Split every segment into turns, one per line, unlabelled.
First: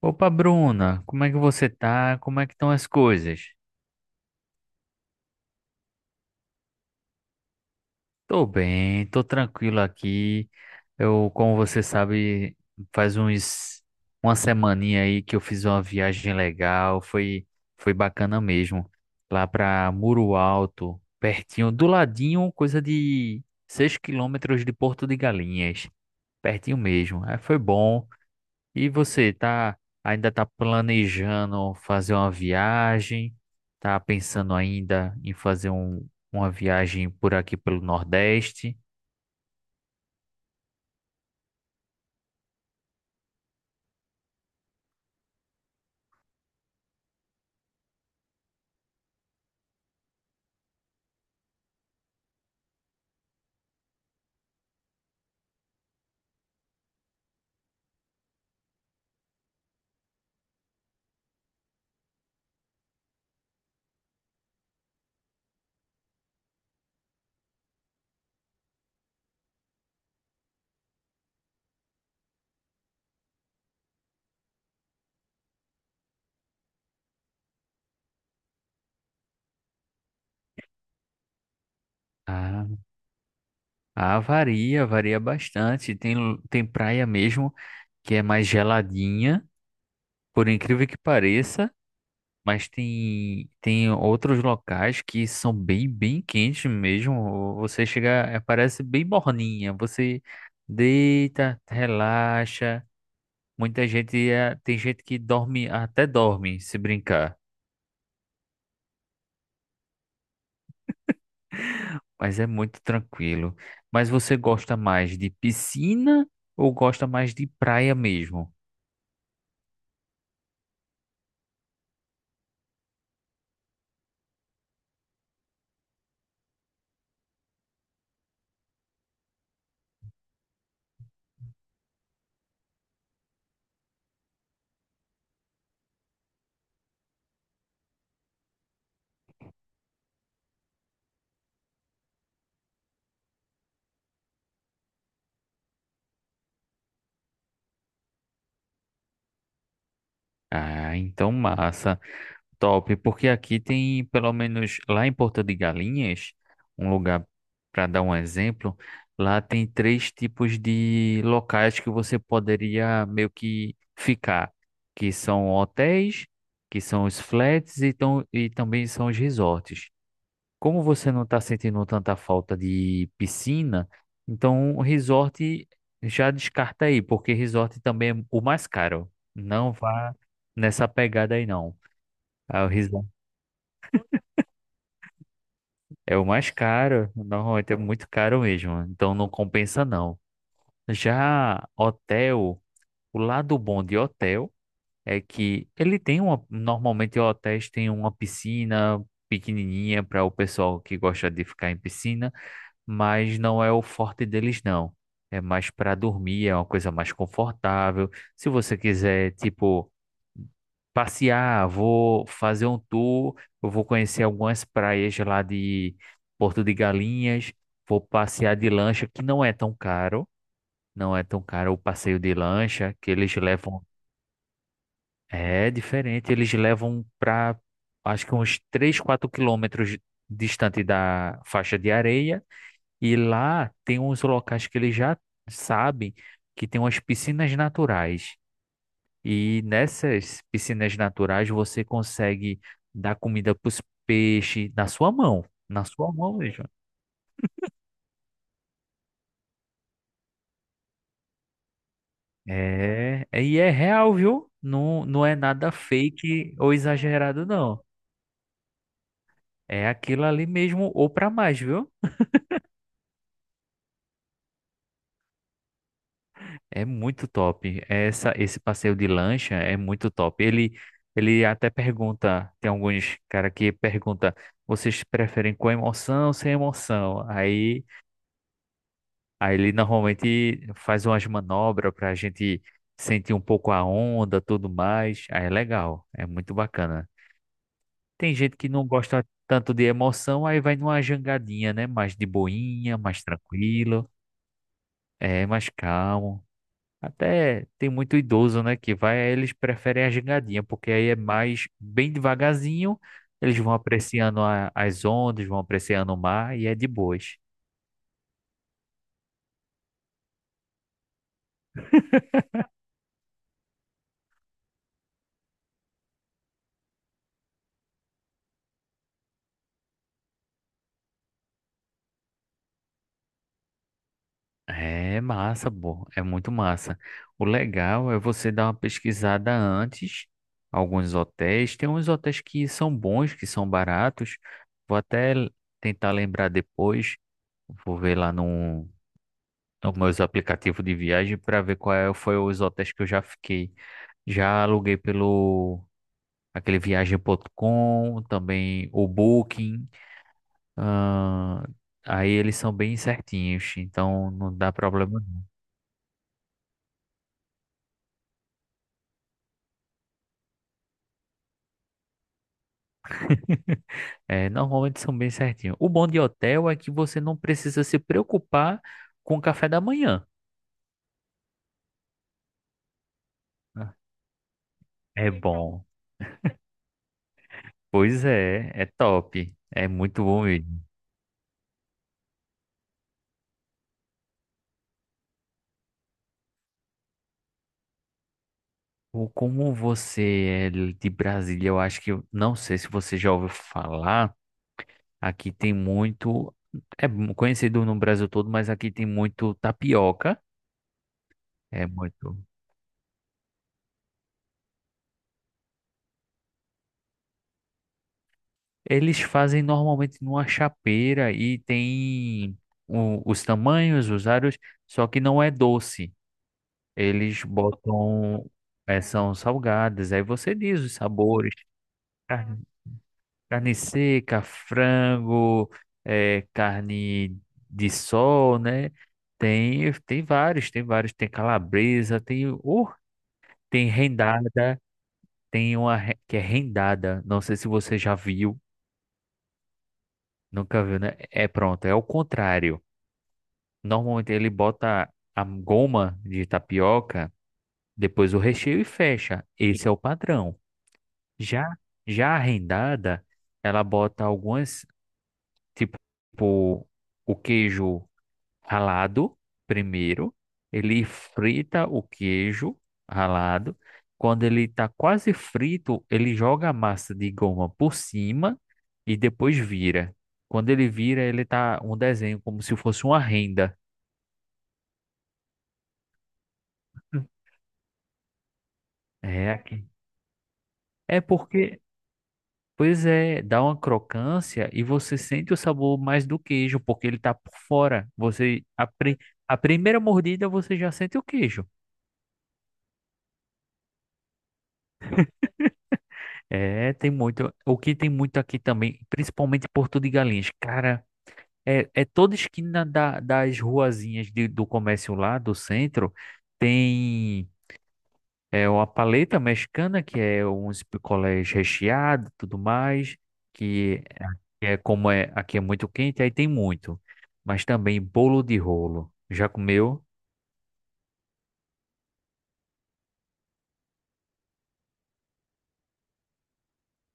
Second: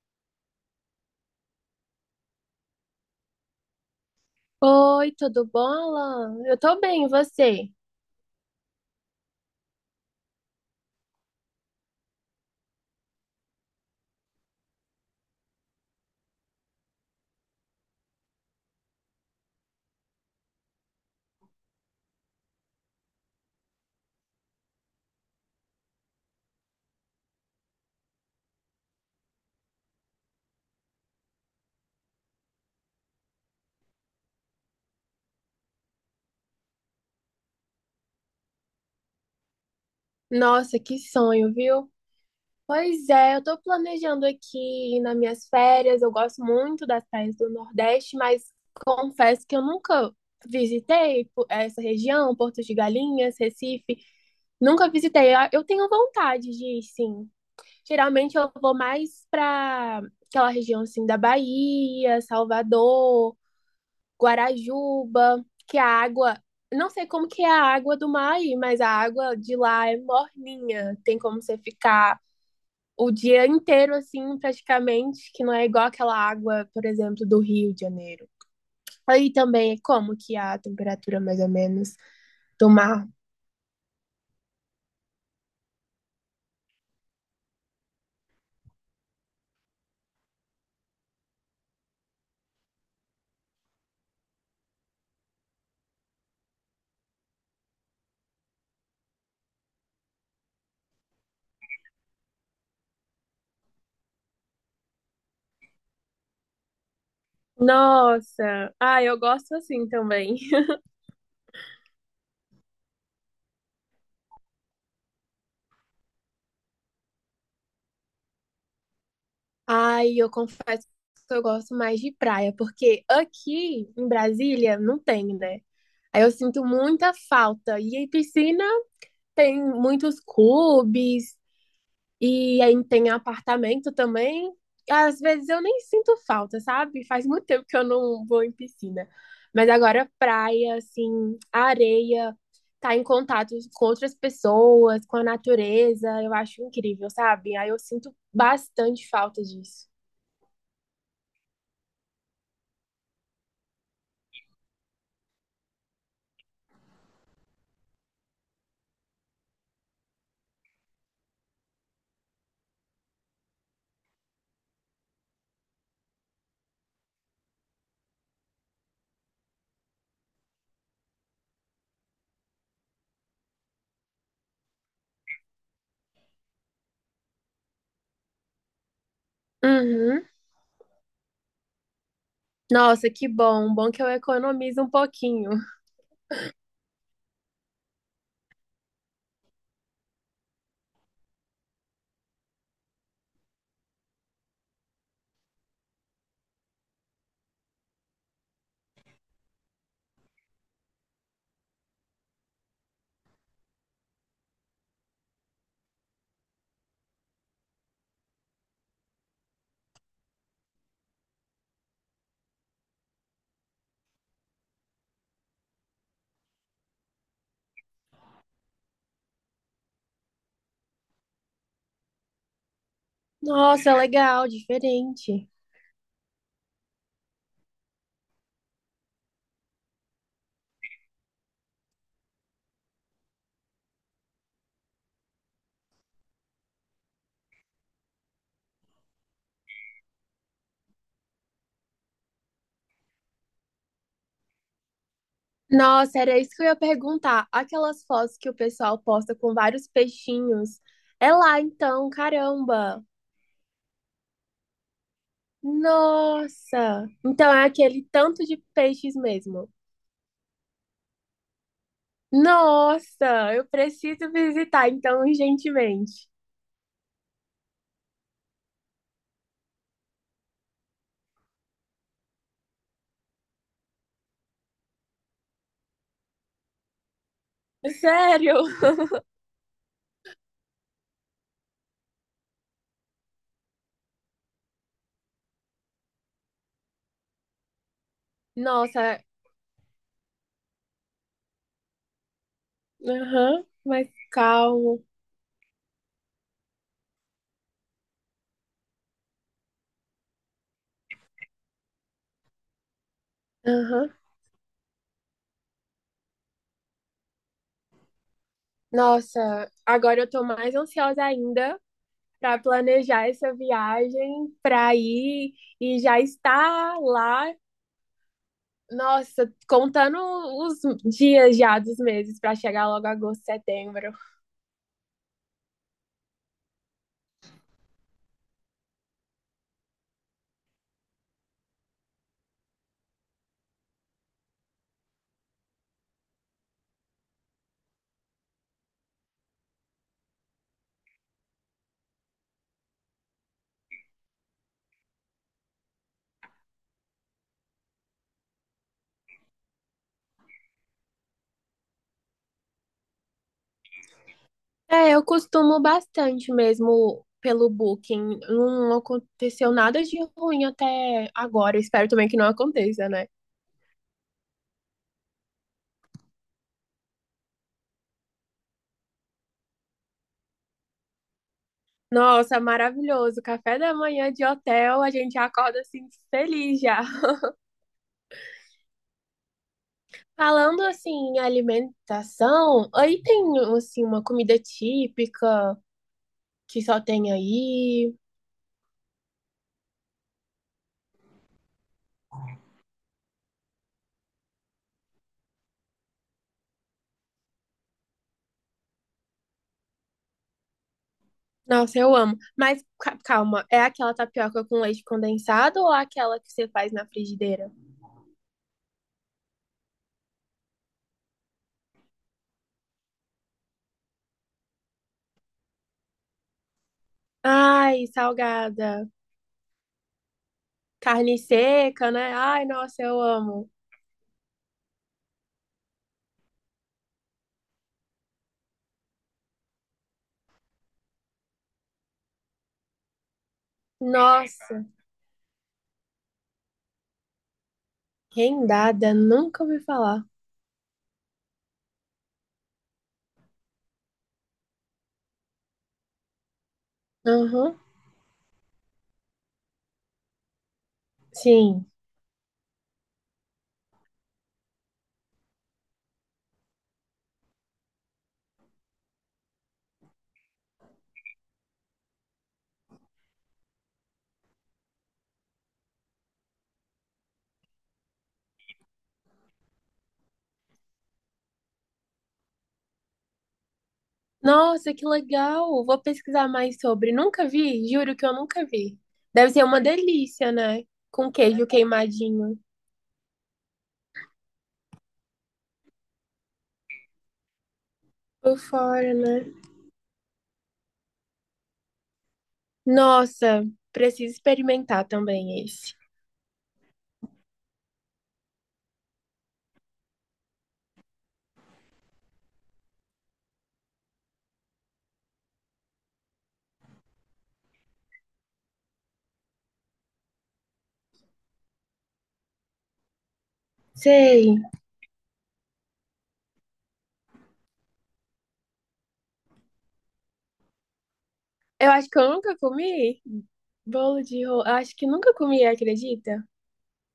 Opa, Bruna, como é que você tá? Como é que estão as coisas?
Oi, tudo bom, Alan? Eu tô bem, e você?
Tô bem, tô tranquilo aqui. Eu, como você sabe, faz uns uma semaninha aí que eu fiz uma viagem legal, foi bacana mesmo. Lá pra Muro Alto, pertinho, do ladinho, coisa de 6 quilômetros de Porto de Galinhas, pertinho mesmo. Aí foi bom. E você tá ainda tá planejando fazer uma viagem? Tá pensando ainda em fazer uma viagem por aqui pelo Nordeste?
Nossa, que sonho, viu? Pois é, eu tô planejando aqui nas minhas férias. Eu gosto muito das praias do Nordeste, mas confesso que eu nunca essa região, Porto de Galinhas, Recife. Nunca visitei. Eu tenho vontade de ir, sim. Geralmente eu vou mais pra aquela região assim da Bahia, Salvador. Guarajuba, que a água, não sei como que é a água do mar aí, mas a água de lá é morninha, tem como você ficar o dia inteiro assim, praticamente, que não é igual aquela água, por exemplo, do Rio de Janeiro. Aí também é como que a temperatura mais ou menos
Ah,
do mar.
varia, bastante. Tem, tem praia mesmo que é mais geladinha, por incrível que pareça, mas tem outros locais que são bem quentes mesmo. Você chega, parece bem morninha. Você deita, relaxa. Muita gente tem gente que dorme, até dorme se brincar,
Nossa, eu gosto assim também.
mas é muito tranquilo. Mas você gosta mais de piscina ou gosta mais de praia mesmo?
Ai, eu confesso que eu gosto mais de praia, porque aqui em Brasília não tem, né? Aí eu sinto muita falta. E aí piscina, tem muitos clubes e aí tem apartamento também. Às vezes eu nem sinto falta, sabe? Faz muito tempo que eu não vou em piscina. Mas agora praia, assim, areia, tá em contato com outras pessoas, com a natureza, eu acho incrível, sabe? Aí eu sinto bastante falta disso.
Ah, então massa. Top, porque aqui tem, pelo menos lá em Porto de Galinhas, um lugar para dar um exemplo, lá tem três tipos de locais que você poderia meio que ficar, que são hotéis, que são os flats e também são os resorts. Como você não está sentindo tanta falta de piscina, então o resort já descarta aí, porque resort também é o mais caro. Não vá
Uhum.
nessa pegada aí, não. O resort
Nossa, que bom. Bom que eu economizo um pouquinho.
é o mais caro, normalmente é muito caro mesmo, então não compensa não. Já hotel, o lado bom de hotel é que ele tem uma, normalmente hotéis têm uma piscina pequenininha para o pessoal que gosta de ficar em piscina, mas não é o forte deles, não. É mais para dormir, é uma coisa mais confortável. Se você quiser, tipo, passear, vou fazer um tour, eu vou conhecer algumas praias lá de Porto de Galinhas, vou passear de lancha, que não é tão caro, o passeio de lancha, que eles levam,
Nossa, legal, diferente.
é diferente, eles levam para, acho que uns 3 4 quilômetros distante da faixa de areia, e lá tem uns locais que eles já sabem que tem umas piscinas naturais. E nessas piscinas naturais você consegue dar comida para os peixes na sua mão. Na sua
Nossa,
mão
era isso que
mesmo.
eu ia perguntar. Aquelas fotos que o pessoal posta com vários peixinhos. É lá então, caramba.
E é real, viu? Não, não é nada fake ou
Nossa.
exagerado,
Então é
não.
aquele tanto de peixes mesmo.
É aquilo ali mesmo ou para mais, viu?
Nossa, eu preciso visitar então urgentemente.
É muito top. Esse passeio de lancha é muito top. Ele até pergunta, tem alguns cara que pergunta, vocês preferem com emoção ou sem emoção? Aí,
Sério?
aí ele normalmente faz umas manobras para a gente sentir um pouco a onda, tudo mais. Aí é legal, é muito bacana. Tem gente que não
Nossa.
gosta tanto de emoção, aí vai numa jangadinha, né? Mais de boinha, mais
Aham, mas
tranquilo,
calmo.
é mais calmo. Até tem muito idoso, né, que vai, aí eles preferem a gingadinha, porque aí é mais bem devagarzinho, eles vão
Aham.
apreciando as ondas, vão apreciando o mar e é de boas.
Nossa, agora eu tô mais ansiosa ainda para planejar essa viagem, para ir e já estar lá. Nossa, contando os dias já, dos meses para chegar logo agosto, setembro.
É massa, pô, é muito massa. O legal é você dar uma pesquisada antes, alguns hotéis, tem uns hotéis que são bons, que são baratos. Vou até l- tentar lembrar depois, vou ver lá no nos meus aplicativos de viagem para ver foi os hotéis que eu já fiquei. Já aluguei pelo aquele viagem.com, também o Booking. ah, Aí eles são bem certinhos, então não dá
É,
problema.
eu costumo bastante mesmo pelo Booking. Não aconteceu nada de ruim até agora. Espero também que não aconteça, né?
É, normalmente são bem certinhos. O bom de hotel é que você não precisa se preocupar com o café da manhã,
Nossa, maravilhoso. Café da
né?
manhã de hotel, a
É
gente acorda
bom.
assim feliz já.
Pois é, é top. É muito bom
Falando
mesmo.
assim em alimentação, aí tem assim uma comida típica que só tem aí.
Ou Como você é de Brasília, eu acho que, não sei se você já ouviu falar, aqui tem muito, é conhecido no Brasil todo, mas aqui tem muito tapioca, é
Nossa, eu
muito.
amo. Mas calma, é aquela tapioca com leite condensado ou aquela que você faz na frigideira?
Eles fazem normalmente numa chapeira e tem os tamanhos, os aros, só que não é doce. Eles
Ai,
botam, é,
salgada.
são salgadas, aí você diz os
Carne
sabores.
seca, né? Ai, nossa, eu amo.
Carne seca, frango, carne de sol, né? Tem, tem vários, tem calabresa, tem, tem
Nossa,
rendada, tem que é rendada. Não sei se você já viu,
rendada, nunca ouvi falar.
nunca viu, né? É pronto, é o contrário. Normalmente ele bota a goma de tapioca,
Aham,
depois o recheio e fecha. Esse é o padrão. Já,
sim.
já a rendada, ela bota algumas, tipo, o queijo ralado primeiro, ele frita o queijo ralado. Quando ele está quase frito, ele joga a massa de goma por cima e depois vira. Quando ele vira, ele tá um desenho como se fosse uma renda.
Nossa, que legal. Vou pesquisar mais sobre. Nunca vi, juro que eu nunca vi.
É
Deve ser uma
aqui.
delícia, né?
É
Com queijo
porque,
queimadinho.
pois é, dá uma crocância e você sente o sabor mais do queijo, porque ele tá por fora.
Por fora, né?
A primeira mordida você já sente o queijo.
Nossa, preciso experimentar também esse.
É, tem muito. O que tem muito aqui também, principalmente em Porto de Galinhas, cara, é toda esquina das ruazinhas do comércio lá, do centro, tem uma paleta mexicana, que é uns picolés recheados, tudo mais, que
Sei.
é, é como é, aqui é muito quente, aí tem muito. Mas também bolo de rolo. Já comeu?
Eu acho que eu nunca comi bolo de rolo. Acho que nunca comi, acredita?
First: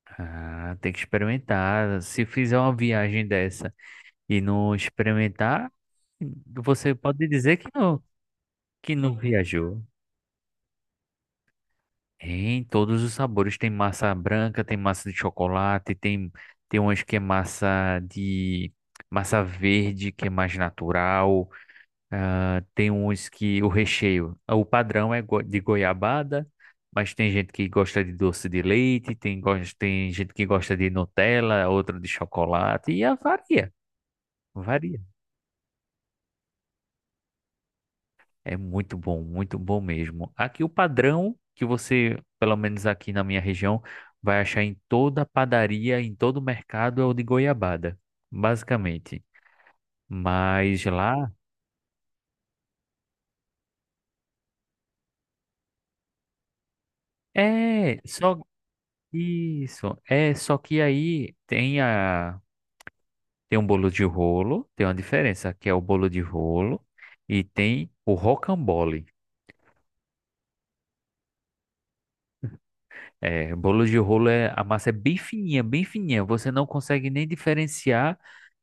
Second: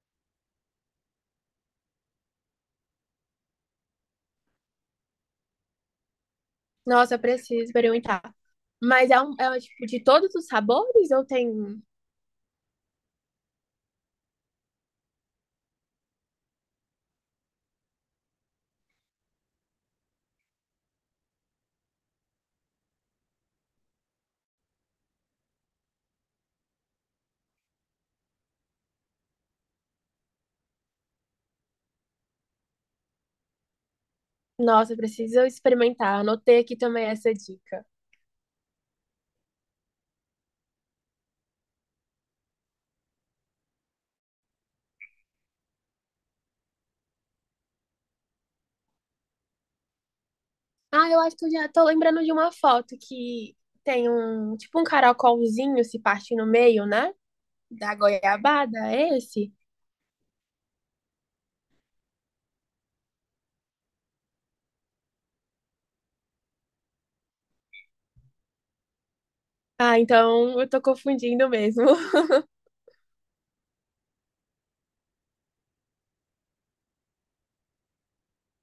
Ah, tem que experimentar. Se fizer uma viagem dessa e não experimentar, você
Nossa,
pode dizer
preciso experimentar.
que
Mas
não
é, um, é um,
viajou.
tipo de todos os sabores ou tem um?
Em todos os sabores. Tem massa branca, tem massa de chocolate, tem, tem umas que é massa de. Massa verde, que é mais natural. Tem uns que o recheio. O padrão é de goiabada, mas tem gente que gosta de doce de leite, tem, tem gente que gosta de Nutella, outra de chocolate, e varia.
Nossa,
Varia.
preciso experimentar. Anotei aqui também essa dica.
É muito bom mesmo. Aqui o padrão que você, pelo menos aqui na minha região, vai achar em toda padaria, em todo mercado é o de goiabada, basicamente. Mas
Ah, eu
lá
acho que eu já tô lembrando de uma foto que tem um tipo um caracolzinho, se parte no meio, né? Da
é só
goiabada, é esse?
isso, é só que aí tem um bolo de rolo, tem uma diferença, que é o bolo de rolo e tem o rocambole.
Ah, então eu tô confundindo mesmo.
É, bolo de rolo é a massa é bem fininha, você não consegue nem diferenciar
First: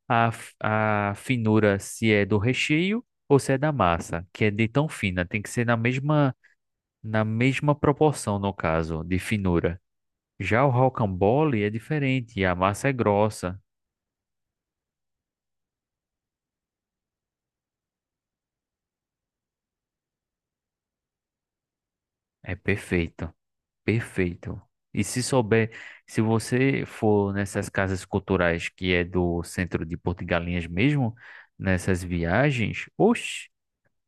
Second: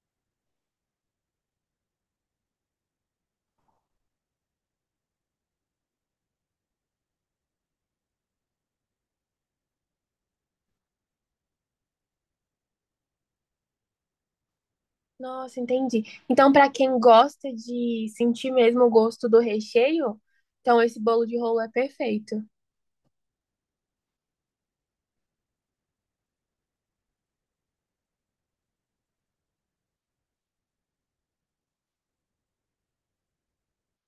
a finura se é do recheio ou se é da massa, que é de tão fina, tem que ser na mesma proporção, no caso, de finura. Já o rocambole é diferente, a massa é grossa,
Nossa, entendi. Então, para quem gosta de sentir mesmo o gosto do recheio, então esse bolo de rolo é perfeito.
é perfeito, perfeito. E se souber, se você for nessas casas culturais que é do centro de Porto de Galinhas mesmo, nessas viagens, oxe.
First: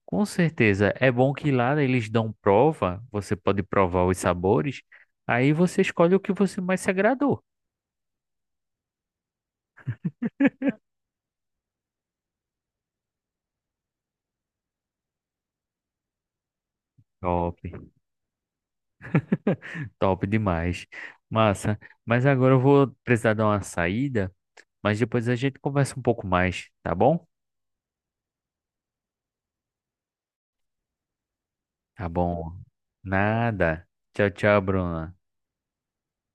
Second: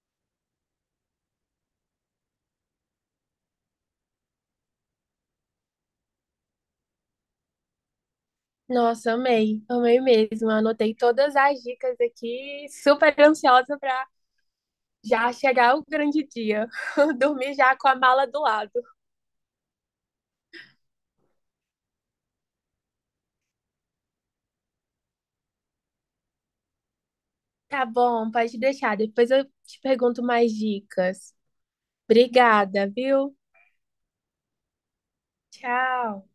Com certeza. É bom que lá eles dão prova, você pode provar os sabores, aí você escolhe o que você mais se agradou.
Nossa, amei, amei mesmo. Anotei todas as dicas aqui, super ansiosa para já chegar o grande dia. Dormir
Top,
já com a mala do lado.
top demais. Massa. Mas agora eu vou precisar dar uma saída, mas depois a gente conversa um pouco mais, tá bom?
Tá bom, pode deixar. Depois eu te pergunto mais dicas.
Tá bom.
Obrigada, viu?
Nada. Tchau, tchau, Bruna.
Tchau.